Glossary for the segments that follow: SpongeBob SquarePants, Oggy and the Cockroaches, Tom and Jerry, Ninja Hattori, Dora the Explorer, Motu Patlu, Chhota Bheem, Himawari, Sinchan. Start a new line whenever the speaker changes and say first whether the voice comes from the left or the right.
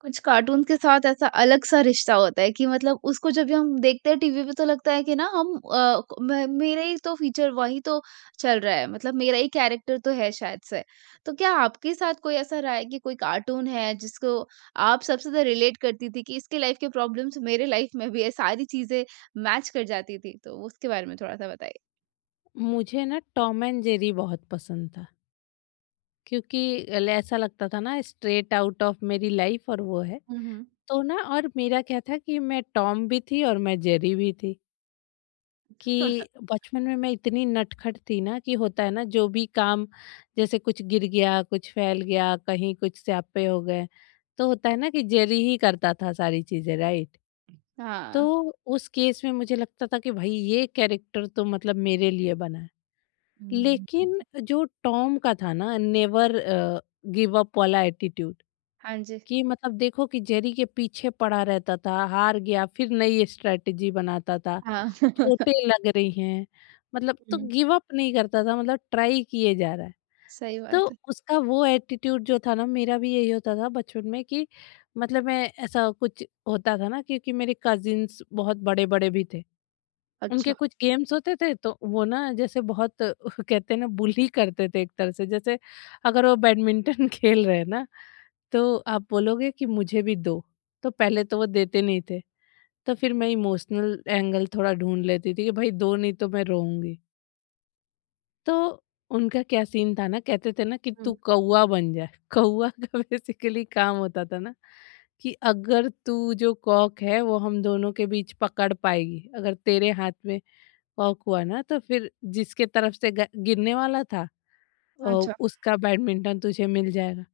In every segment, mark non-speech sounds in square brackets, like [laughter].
right: कुछ कार्टून के साथ ऐसा अलग सा रिश्ता होता है कि मतलब उसको जब भी हम देखते हैं टीवी पे तो लगता है कि ना हम मेरा ही तो फीचर वही तो चल रहा है मतलब मेरा ही कैरेक्टर तो है शायद से। तो क्या आपके साथ कोई ऐसा रहा है कि कोई कार्टून है जिसको आप सबसे ज्यादा रिलेट करती थी कि इसके लाइफ के प्रॉब्लम्स मेरे लाइफ में भी है सारी चीजें मैच कर जाती थी तो उसके बारे में थोड़ा सा बताइए।
left: मुझे ना टॉम एंड जेरी बहुत पसंद था, क्योंकि ऐसा लगता था ना स्ट्रेट आउट ऑफ मेरी लाइफ, और वो है।
right: हम्म।
left: तो ना और मेरा क्या था कि मैं टॉम भी थी और मैं जेरी भी थी। कि
right: [laughs]
left: बचपन में मैं इतनी नटखट थी ना कि होता है ना, जो भी काम, जैसे कुछ गिर गया, कुछ फैल गया, कहीं कुछ स्यापे हो गए, तो होता है ना कि जेरी ही करता था सारी चीजें, राइट। तो
right: हाँ।
left: उस केस में मुझे लगता था कि भाई ये कैरेक्टर तो मतलब मेरे लिए बना है।
right: हम्म,
left: लेकिन जो टॉम का था ना, नेवर गिव अप वाला एटीट्यूड।
right: हाँ जी।
left: कि मतलब देखो कि जेरी के पीछे पड़ा रहता था, हार गया, फिर नई स्ट्रेटजी बनाता था,
right: हाँ। [laughs]
left: चोटें लग रही हैं, मतलब तो
right: हम्म,
left: गिव अप नहीं करता था, मतलब ट्राई किए जा रहा है।
right: सही
left: तो
right: बात है।
left: उसका वो एटीट्यूड जो था ना, मेरा भी यही होता था बचपन में। कि मतलब मैं, ऐसा कुछ होता था ना, क्योंकि मेरे कजिन्स बहुत बड़े बड़े भी थे। उनके
right: अच्छा।
left: कुछ गेम्स होते थे, तो वो ना जैसे बहुत [laughs] कहते हैं ना, बुली करते थे एक तरह से। जैसे अगर वो बैडमिंटन [laughs] खेल रहे हैं ना, तो आप बोलोगे कि मुझे भी दो। तो पहले तो वो देते नहीं थे। तो फिर मैं इमोशनल एंगल थोड़ा ढूंढ लेती थी कि भाई दो, नहीं तो मैं रोऊंगी। तो उनका क्या सीन था ना, कहते थे ना कि
right: हम्म।
left: तू कौआ बन जा। [laughs] कौआ का बेसिकली काम होता था ना कि अगर तू, जो कॉक है वो हम दोनों के बीच पकड़ पाएगी, अगर तेरे हाथ में कॉक हुआ ना, तो फिर जिसके तरफ से गिरने वाला था,
right: अच्छा।
left: उसका बैडमिंटन तुझे मिल जाएगा।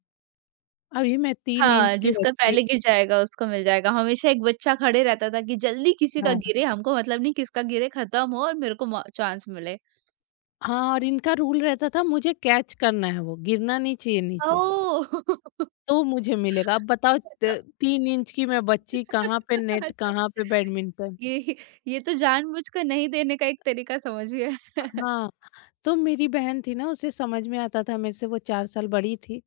left: अभी मैं तीन
right: हाँ,
left: इंच की
right: जिसका
left: बच्ची।
right: पहले गिर जाएगा उसको मिल जाएगा। हमेशा एक बच्चा खड़े रहता था कि जल्दी किसी का
left: हाँ,
right: गिरे, हमको मतलब नहीं किसका गिरे खत्म हो और मेरे को मौ चांस मिले।
left: हाँ, और इनका रूल रहता था, मुझे कैच करना है, वो गिरना नहीं चाहिए नीचे।
right: ओह! [laughs]
left: तो मुझे मिलेगा, अब बताओ
right: तो
left: तीन इंच की मैं बच्ची, कहाँ पे
right: [laughs]
left: नेट,
right: अच्छा,
left: कहाँ पे बैडमिंटन।
right: ये ये तो जानबूझकर नहीं देने का एक तरीका समझिए। [laughs]
left: हाँ। तो मेरी बहन थी ना, उसे समझ में आता था, मेरे से वो 4 साल बड़ी थी।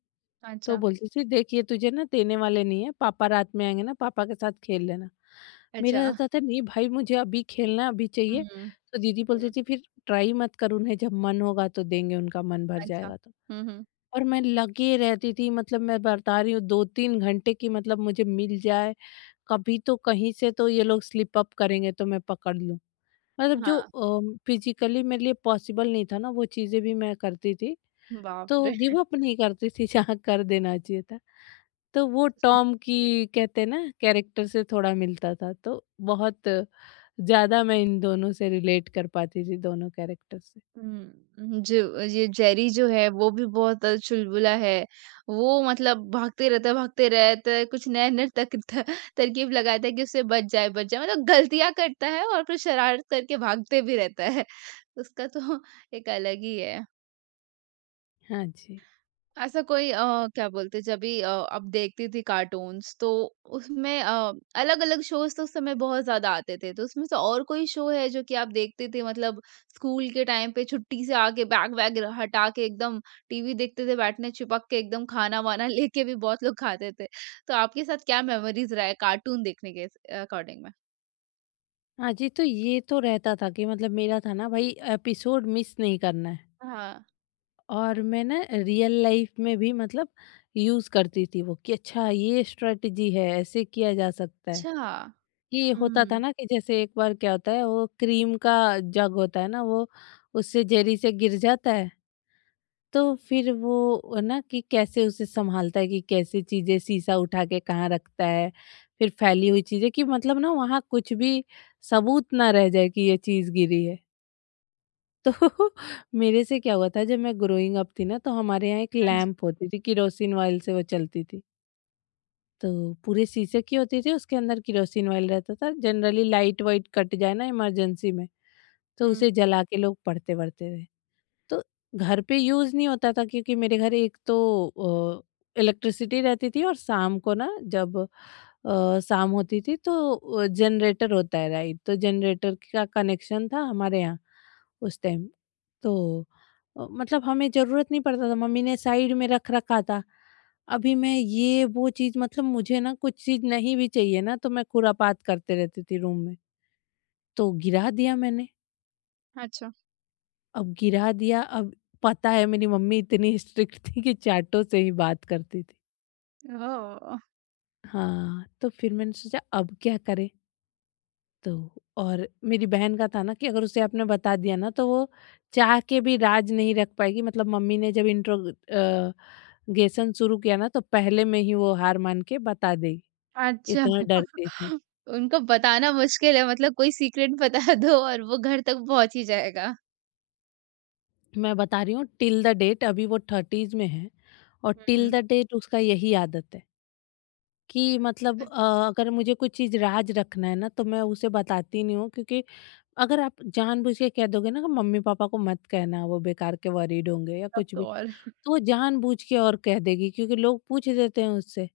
left: तो
right: अच्छा,
left: बोलती थी, देखिए तुझे ना देने वाले नहीं है, पापा रात में आएंगे ना, पापा के साथ खेल लेना। मेरा
right: अच्छा।
left: रहता था नहीं भाई, मुझे अभी खेलना है, अभी
right: हुँ,
left: चाहिए। तो दीदी
right: हुँ,
left: बोलती थी फिर, ट्राई मत कर, उन्हें जब मन होगा तो देंगे, उनका मन भर
right: अच्छा।
left: जाएगा तो।
right: हुँ, हुँ।
left: और मैं लगी रहती थी, मतलब मैं बता रही हूँ, 2-3 घंटे की, मतलब मुझे मिल जाए, कभी तो कहीं से तो ये लोग स्लिप अप करेंगे, तो मैं पकड़ लूं। मतलब जो
right: हाँ,
left: फिजिकली मेरे लिए पॉसिबल नहीं था ना, वो चीज़ें भी मैं करती थी।
right: बाप
left: तो
right: रे!
left: गिव अप नहीं करती थी [laughs] जहाँ कर देना चाहिए था। तो वो टॉम की कहते हैं ना कैरेक्टर से थोड़ा मिलता था। तो बहुत ज़्यादा मैं इन दोनों से रिलेट कर पाती थी, दोनों कैरेक्टर से।
right: हुँ, जो ये जेरी जो है वो भी बहुत चुलबुला है। वो मतलब भागते रहता है, कुछ नए-नए तक त तरकीब लगाता है कि उससे बच जाए मतलब गलतियाँ करता है और फिर शरारत करके भागते भी रहता है। [laughs] उसका तो एक अलग ही है।
left: हाँ जी।
right: ऐसा कोई क्या बोलते जब भी अब देखती थी कार्टून्स तो उसमें अलग अलग शोज तो उस समय बहुत ज्यादा आते थे तो उसमें से और कोई शो है जो कि आप देखते थे मतलब स्कूल के टाइम पे छुट्टी से आके बैग वैग हटा के एकदम टीवी देखते थे बैठने चिपक के एकदम खाना वाना [laughs] लेके भी बहुत लोग खाते थे। तो आपके साथ क्या मेमोरीज रहा है कार्टून देखने के अकॉर्डिंग में?
left: हाँ जी, तो ये तो रहता था कि मतलब मेरा था ना भाई, एपिसोड मिस नहीं करना है।
right: हाँ।
left: और मैं ना रियल लाइफ में भी मतलब यूज़ करती थी वो, कि अच्छा ये स्ट्रैटेजी है, ऐसे किया जा सकता है।
right: अच्छा।
left: ये होता था
right: हम्म।
left: ना कि जैसे एक बार क्या होता है, वो क्रीम का जग होता है ना, वो उससे जेरी से गिर जाता है। तो फिर वो ना कि कैसे उसे संभालता है, कि कैसे चीजें शीशा उठा के कहाँ रखता है, फिर फैली हुई चीजें, कि मतलब ना वहाँ कुछ भी सबूत ना रह जाए कि ये चीज गिरी है। तो [laughs] मेरे से क्या हुआ था, जब मैं ग्रोइंग अप थी ना, तो हमारे यहाँ एक
right: हाँ जी।
left: लैंप होती थी, किरोसिन ऑयल से वो चलती थी। तो पूरे शीशे की होती थी, उसके अंदर केरोसिन ऑयल रहता था, जनरली लाइट वाइट कट जाए ना इमरजेंसी में, तो
right: हम्म।
left: उसे जला के लोग पढ़ते वढ़ते थे। तो घर पे यूज़ नहीं होता था, क्योंकि मेरे घर एक तो इलेक्ट्रिसिटी रहती थी, और शाम को ना, जब शाम होती थी तो जनरेटर होता है राइट, तो जनरेटर का कनेक्शन था हमारे यहाँ उस टाइम। तो मतलब हमें ज़रूरत नहीं पड़ता था, मम्मी ने साइड में रख रखा था। अभी मैं ये वो चीज़, मतलब मुझे ना कुछ चीज़ नहीं भी चाहिए ना, तो मैं खुरापात करते रहती थी रूम में। तो गिरा दिया मैंने।
right: अच्छा।
left: अब गिरा दिया, अब पता है मेरी मम्मी इतनी स्ट्रिक्ट थी कि चाटों से ही बात करती थी।
right: ओह।
left: हाँ, तो फिर मैंने सोचा अब क्या करें? तो और मेरी बहन का था ना कि अगर उसे आपने बता दिया ना, तो वो चाह के भी राज नहीं रख पाएगी, मतलब मम्मी ने जब इंट्रो गेसन शुरू किया ना, तो पहले में ही वो हार मान के बता देगी,
right: अच्छा।
left: इतना डरती थी।
right: उनको बताना मुश्किल है मतलब कोई सीक्रेट [laughs] बता दो और वो घर तक पहुँच ही जाएगा।
left: मैं बता रही हूँ, टिल द डेट अभी वो 30s में है, और
right: हुँ,
left: टिल
right: हुँ।
left: द डेट उसका यही आदत है। कि मतलब अगर मुझे कोई चीज राज रखना है ना, तो मैं उसे बताती नहीं हूँ, क्योंकि अगर आप जानबूझ के कह दोगे ना कि मम्मी पापा को मत कहना, वो बेकार के वरीड होंगे या
right: तब
left: कुछ
right: तो
left: भी,
right: और।
left: तो वो जानबूझ के और कह देगी, क्योंकि लोग पूछ देते हैं उससे।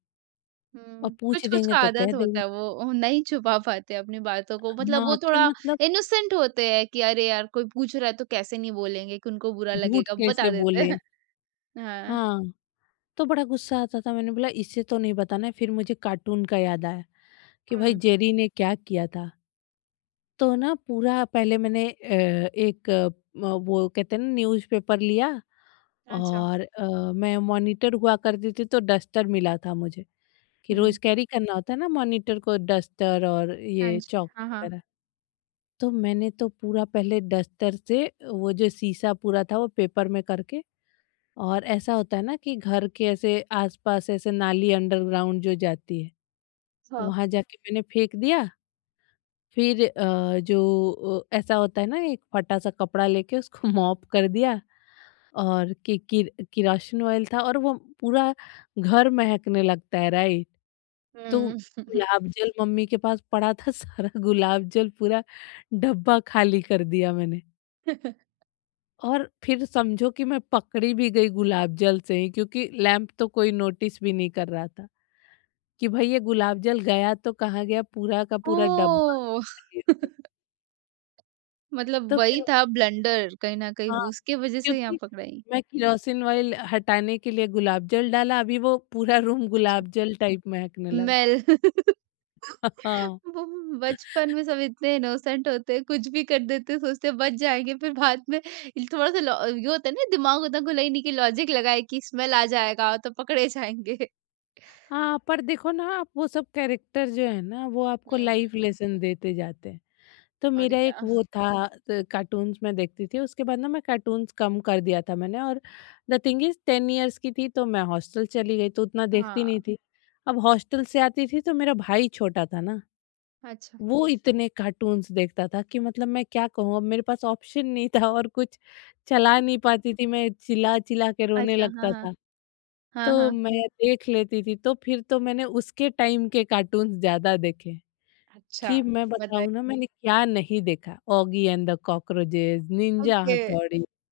left: और
right: हुँ,
left: पूछ
right: कुछ-कुछ का
left: देंगे तो कह
right: आदत होता
left: देगी
right: है वो नहीं छुपा पाते अपनी बातों को मतलब वो
left: हाँ, कि
right: थोड़ा
left: मतलब
right: इनोसेंट होते हैं कि अरे यार कोई पूछ रहा है तो कैसे नहीं बोलेंगे कि उनको बुरा
left: झूठ
right: लगेगा बता
left: कैसे
right: देते
left: बोले।
right: हैं। [laughs] हाँ।
left: हाँ। तो बड़ा गुस्सा आता था, मैंने बोला इससे तो नहीं बताना है, फिर मुझे कार्टून का याद आया कि भाई
right: हुँ,
left: जेरी ने क्या किया था। तो ना, पूरा पहले मैंने एक म वो कहते हैं ना न्यूज़पेपर लिया।
right: अच्छा।
left: और मैं मॉनिटर हुआ करती थी तो डस्टर मिला था मुझे, कि
right: हुँ,
left: रोज़ कैरी करना होता है ना, मॉनिटर को डस्टर और
right: हाँ
left: ये
right: जी,
left: चॉक
right: हाँ, हाँ।
left: वगैरह। तो मैंने तो पूरा पहले डस्टर से वो जो शीशा पूरा था, वो पेपर में करके, और ऐसा होता है ना कि घर के ऐसे आस-पास ऐसे नाली अंडरग्राउंड जो जाती है,
right: हाँ,
left: वहाँ जाके मैंने फेंक दिया। फिर जो, ऐसा होता है ना, एक फटा सा कपड़ा लेके उसको [laughs] मॉप कर दिया। और किरोसिन ऑयल था और वो पूरा घर महकने लगता है राइट। तो
right: हुँ।
left: गुलाब [laughs] जल मम्मी के पास पड़ा था, सारा [laughs] गुलाब जल पूरा डब्बा खाली कर दिया मैंने। और फिर समझो कि मैं पकड़ी भी गई गुलाब जल से ही, क्योंकि लैंप तो कोई नोटिस भी नहीं कर रहा था, कि भाई ये गुलाब जल गया तो कहाँ गया, पूरा का पूरा डब्बा
right: ओह!
left: खाली हो गया।
right: [laughs] [laughs] मतलब
left: तो
right: वही
left: फिर
right: था ब्लंडर कहीं न कहीं
left: हाँ,
right: वो उसके वज़ह से यहाँ
left: क्योंकि
right: पकड़ाई।
left: मैं केरोसिन ऑयल हटाने के लिए गुलाब जल डाला, अभी वो पूरा रूम
right: अच्छा।
left: गुलाब जल टाइप महकने लगा।
right: स्मेल। [laughs]
left: [laughs] हाँ,
right: वो बचपन में सब इतने इनोसेंट होते हैं, कुछ भी कर देते हैं, सोचते हैं बच जाएँगे, फिर बाद में थोड़ा-सा लॉ ये होता है ना दिमाग उतना खुला ही नहीं कि लॉजिक लगाए कि स्मेल आ जाएगा तो पकड़े [laughs] जाएँगे।
left: हाँ, पर देखो ना, आप वो सब कैरेक्टर जो है ना, वो आपको
right: हुँ,
left: लाइफ लेसन देते जाते हैं। तो
right: और
left: मेरा एक
right: क्या।
left: वो था, कार्टून्स मैं देखती थी, उसके बाद ना मैं कार्टून्स कम कर दिया था मैंने। और द थिंग इज़ 10 इयर्स की थी, तो मैं हॉस्टल चली गई, तो उतना देखती नहीं
right: हाँ,
left: थी। अब हॉस्टल से आती थी तो मेरा भाई छोटा था ना।
right: अच्छा।
left: वो इतने कार्टून्स देखता था कि मतलब मैं क्या कहूँ, अब मेरे पास ऑप्शन नहीं था, और कुछ चला नहीं पाती थी मैं, चिल्ला-चिल्ला के रोने
right: अच्छा, हाँ,
left: लगता
right: हाँ।
left: था।
right: हाँ,
left: तो
right: हाँ।
left: मैं देख लेती थी, तो फिर तो मैंने उसके टाइम के कार्टून्स ज़्यादा देखे।
right: अच्छा,
left: कि मैं
right: बताइए।
left: बताऊँ ना मैंने क्या नहीं देखा, Oggy and the cockroaches, ninja
right: okay.
left: Hattori. [laughs]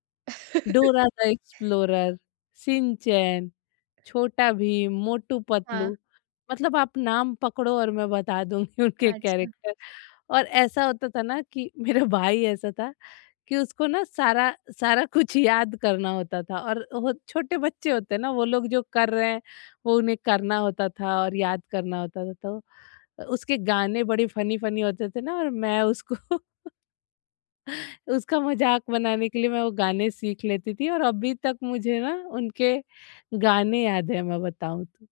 left: Dora the explorer, Shinchan, छोटा भीम, मोटू
right: हाँ,
left: पतलू, मतलब आप नाम पकड़ो और मैं बता दूंगी [laughs] उनके
right: अच्छा।
left: कैरेक्टर। और ऐसा होता था ना कि मेरा भाई ऐसा था कि उसको ना सारा सारा कुछ याद करना होता था, और वो छोटे बच्चे होते हैं ना, वो लोग जो कर रहे हैं वो उन्हें करना होता था और याद करना होता था, तो उसके गाने बड़े फनी फनी होते थे ना, और मैं उसको, उसका मज़ाक बनाने के लिए मैं वो गाने सीख लेती थी, और अभी तक मुझे ना उनके गाने याद है, मैं बताऊँ तो।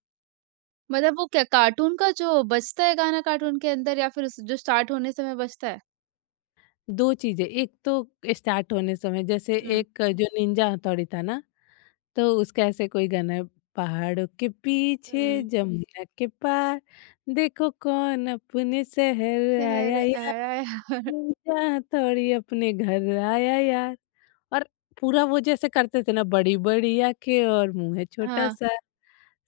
right: मतलब वो क्या कार्टून का जो बजता है गाना कार्टून के अंदर या फिर उस जो स्टार्ट होने समय बजता है?
left: दो चीज़ें, एक तो स्टार्ट होने समय, जैसे
right: हुँ,
left: एक जो निंजा हथौड़ी था ना, तो उसका ऐसे कोई गाना है, पहाड़ों के पीछे
right: हुँ।
left: हुँ। जमुना के पार, देखो कौन अपने शहर
right: शहर
left: आया यार,
right: आया। [laughs]
left: निंजा हथौड़ी अपने घर आया यार। और पूरा वो जैसे करते थे ना, बड़ी-बड़ी आँखें और मुँह है
right: हाँ।
left: छोटा-सा।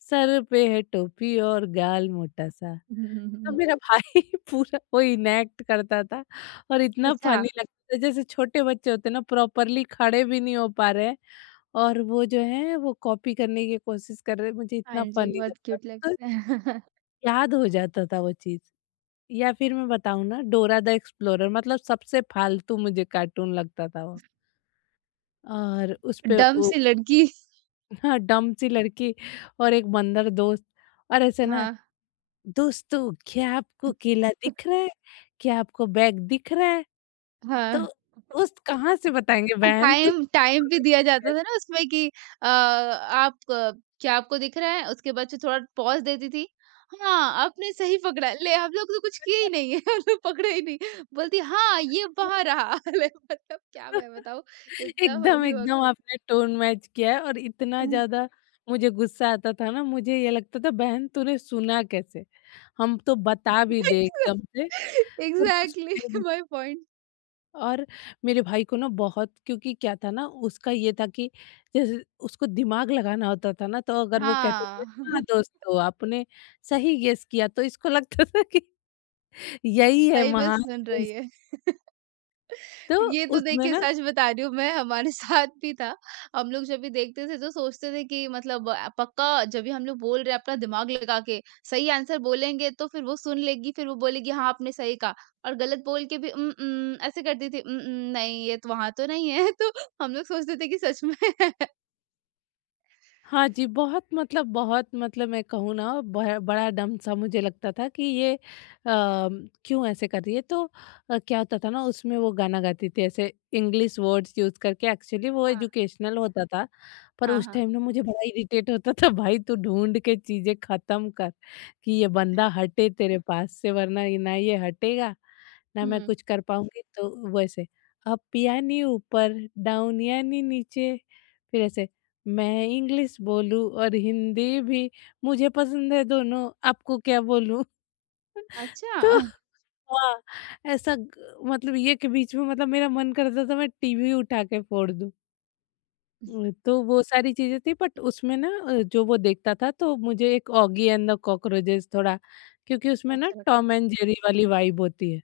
left: सर पे है टोपी और गाल मोटा सा। तो मेरा भाई [laughs] पूरा वो इनैक्ट करता था, और इतना
right: अच्छा,
left: फ़नी लगता था, जैसे छोटे बच्चे होते हैं ना, प्रॉपरली खड़े भी नहीं हो पा रहे हैं, और वो जो है वो कॉपी करने की कोशिश कर रहे हैं, मुझे
right: हाँ
left: इतना
right: जी,
left: फ़नी
right: बहुत
left: लगता
right: क्यूट
left: था। तो
right: लगता है। [laughs]
left: याद हो जाता था वो चीज़। या फिर मैं बताऊँ ना, डोरा द एक्सप्लोरर मतलब सबसे फालतू मुझे कार्टून लगता था वो। और उसपे [laughs]
right: डम
left: वो,
right: सी लड़की।
left: हाँ, डम्ब सी लड़की, और एक बंदर दोस्त, और ऐसे ना,
right: हाँ।
left: दोस्तों क्या आपको केला दिख रहा है? क्या आपको बैग दिख रहा है?
right: हाँ,
left: तो दोस्त कहाँ से बताएँगे
right: और
left: बहन तुम।
right: टाइम टाइम भी दिया जाता
left: [laughs]
right: था ना उसमें कि आप क्या आपको दिख रहा है? उसके बाद से थोड़ा पॉज़ देती थी। हाँ, आपने सही पकड़ा। ले हम लोग तो कुछ किए ही नहीं है, [laughs] हम लोग पकड़े ही नहीं। बोलती हाँ, ये वहाँ रहा। [laughs] ले मतलब क्या मैं बताऊँ, इतना
left: एकदम,
right: फनी वक़्त।
left: एकदम आपने टोन मैच किया है, और इतना ज़्यादा मुझे गुस्सा आता था ना, मुझे ये लगता था, बहन तूने सुना कैसे? हम तो बता भी दें एकदम से पर तू
right: एग्ज़ैक्टली
left: सुने
right: [laughs]
left: भी।
right: My point.
left: और मेरे भाई को ना बहुत, क्योंकि क्या था ना, उसका ये था कि जैसे उसको दिमाग लगाना होता था ना, तो अगर वो कहते थे
right: हाँ,
left: हाँ
right: [laughs]
left: दोस्तों आपने सही गेस किया, तो इसको लगता था कि यही है
right: सही में
left: महान
right: सुन रही
left: चॉइस।
right: है।
left: तो
right: ये तो
left: उसमें
right: देखिए
left: ना
right: सच बता रही हूँ मैं हमारे [laughs] साथ भी था। हम लोग जब भी देखते थे तो सोचते थे कि मतलब पक्का जब भी हम लोग बोल रहे हैं अपना दिमाग लगा के सही आंसर बोलेंगे तो फिर वो सुन लेगी, फिर वो बोलेगी हाँ, आपने सही कहा। और गलत बोल के भी उम, उम, ऐसे करती थी। उम, उम, नहीं ये तो वहाँ तो नहीं है। [laughs] तो हम लोग सोचते थे कि सच में [laughs] है।
left: हाँ जी, बहुत मतलब मैं कहूँ ना, बह बड़ा डम सा मुझे लगता था कि ये क्यों ऐसे कर रही है? तो क्या होता था ना, उसमें वो गाना गाती थी ऐसे इंग्लिश वर्ड्स यूज़ करके। एक्चुअली वो
right: हाँ।
left: एजुकेशनल होता था। पर
right: हाँ,
left: उस
right: हाँ।
left: टाइम ना मुझे बड़ा इरिटेट होता था, भाई तू ढूँढ के चीज़ें ख़त्म कर कि ये बंदा हटे तेरे पास से, वरना ये ना, ये हटेगा ना मैं
right: हुँ,
left: कुछ कर पाऊँगी। तो वैसे, "अप यानी ऊपर, डाउन यानी नीचे", फिर ऐसे मैं इंग्लिश बोलूँ और हिंदी भी। मुझे पसंद है दोनों, आपको क्या बोलूँ? [laughs]
right: अच्छा।
left: तो हाँ, ऐसा ग मतलब ये के बीच में, मतलब मेरा मन करता था मैं टीवी उठा के फोड़ दूँ। तो वो सारी चीज़ें थी। बट उसमें ना जो वो देखता था तो मुझे एक ऑगी एंड द कॉकरोचेस थोड़ा, क्योंकि उसमें ना
right: अच्छा लगता
left: टॉम
right: है।
left: एंड जेरी वाली वाइब होती है।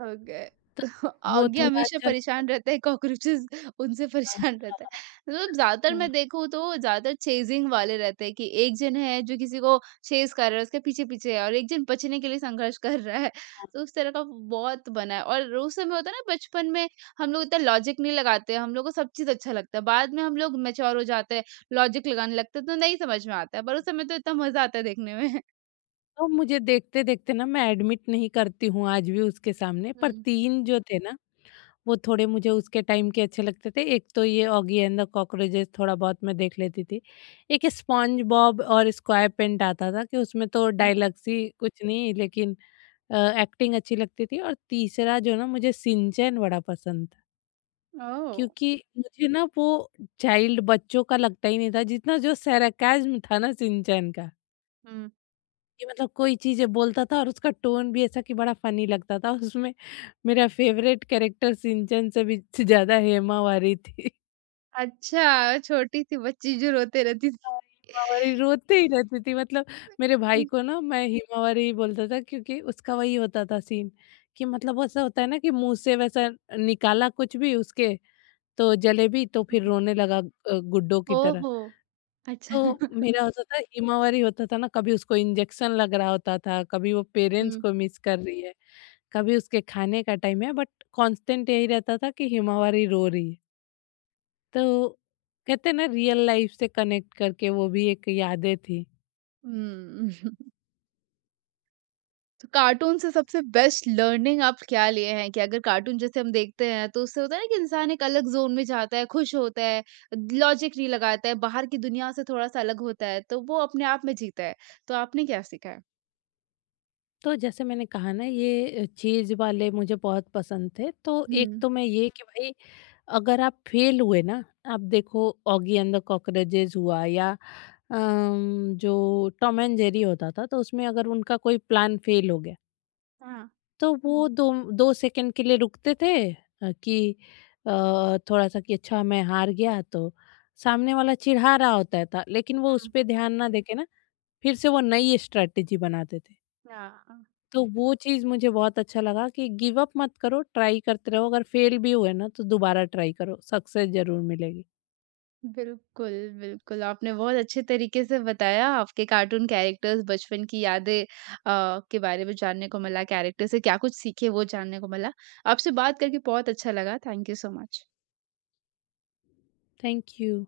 right: हो गए। तो
left: वो
right: आगे
left: थोड़ा
right: हमेशा
left: अच्छा लगता था।
right: परेशान रहता है कॉकरोचेज़ उनसे
left: हाँ,
right: परेशान रहता है।
left: हाँ।
right: मतलब ज़्यादातर मैं
left: हाँ।
right: देखूँ तो ज़्यादातर चेज़िंग वाले रहते हैं कि एक जन है जो किसी को चेज़ कर रहा है, उसके पीछे-पीछे है और एक जन बचने के लिए संघर्ष कर रहा है। तो उस तरह का बहुत बना है और उस समय होता है ना बचपन में हम लोग इतना लॉजिक नहीं लगाते हैं, हम लोग को सब चीज़ अच्छा लगता है। बाद में हम लोग मैच्योर हो जाते हैं, लॉजिक लगाने लगते हैं तो नहीं समझ में आता है, पर उस समय तो इतना मज़ा आता है देखने में।
left: तो मुझे देखते-देखते ना, मैं एडमिट नहीं करती हूँ आज भी उसके सामने,
right: हुँ।
left: पर 3 जो थे ना वो थोड़े मुझे उसके टाइम के अच्छे लगते थे। एक तो ये ऑगी एंड द कॉकरोचेस थोड़ा बहुत मैं देख लेती थी। एक स्पंज बॉब और स्क्वायरपेंट आता था कि उसमें तो
right: अच्छा।
left: डायलॉग्स ही कुछ नहीं, लेकिन अ, एक्टिंग अच्छी लगती थी। और तीसरा जो ना, मुझे शिनचैन बड़ा पसंद था,
right: ओह!
left: क्योंकि मुझे ना वो चाइल्ड बच्चों का लगता ही नहीं था जितना जो सरकास्म था ना शिनचैन का।
right: हुँ।
left: कि मतलब कोई चीज़ें बोलता था और उसका टोन भी ऐसा कि बड़ा फ़नी लगता था। उसमें मेरा फ़ेवरेट कैरेक्टर सिंचन से भी ज़्यादा हेमावारी थी।
right: अच्छा, छोटी-सी बच्ची जो रोते रहती थी।
left: हाँ, हिमावरी रोते ही रहती थी। मतलब मेरे भाई को ना मैं हिमावरी ही बोलता था, क्योंकि उसका वही होता था सीन कि मतलब ऐसा होता है ना कि मुँह से वैसा निकाला कुछ भी उसके, तो जलेबी तो फिर रोने लगा गुड्डो की तरह।
right: ओहो!
left: तो
right: अच्छा।
left: मेरा होता था हिमावरी होता था ना, कभी उसको इंजेक्शन लग रहा होता था, कभी वो पेरेंट्स
right: हुँ।
left: को मिस कर रही है। कभी उसके खाने का टाइम है, बट कांस्टेंट यही रहता था कि हिमावरी रो रही है। तो कहते हैं ना रियल लाइफ से कनेक्ट करके, वो भी एक यादें थी।
right: हुँ। [laughs] तो कार्टून से सबसे बेस्ट लर्निंग आप क्या लिए हैं कि अगर कार्टून जैसे हम देखते हैं तो उससे होता है ना कि इंसान एक अलग ज़ोन में जाता है, खुश होता है, लॉजिक नहीं लगाता है, बाहर की दुनिया से थोड़ा-सा अलग होता है, तो वो अपने आप में जीता है। तो आपने क्या सीखा है?
left: तो जैसे मैंने कहा ना ये चीज वाले मुझे बहुत पसंद थे, तो
right: हुँ।
left: एक तो मैं ये कि भाई अगर आप फेल हुए ना, आप देखो ऑगी एंड द कॉकरोचेज हुआ या जो टॉम एंड जेरी होता था, तो उसमें अगर उनका कोई प्लान फेल हो गया
right: हाँ।
left: तो वो 2 सेकंड के लिए रुकते थे कि अ, थोड़ा-सा कि अच्छा मैं हार गया, तो सामने वाला चिढ़ा रहा होता था, लेकिन वो
right: हुँ।
left: उसपे ध्यान ना देके ना फिर से वो नई स्ट्रैटेजी बनाते थे।
right: हाँ।
left: तो वो चीज़ मुझे बहुत अच्छा लगा कि गिव अप मत करो, ट्राई करते रहो, अगर फेल भी हुए ना तो दोबारा ट्राई करो, सक्सेस ज़रूर मिलेगी।
right: बिल्कुल, बिल्कुल, आपने बहुत अच्छे तरीके से बताया आपके कार्टून कैरेक्टर्स, बचपन की यादें के बारे में जानने को मिला, कैरेक्टर से क्या कुछ सीखे वो जानने को मिला। आपसे बात करके बहुत अच्छा लगा, thank you so much.
left: Thank you.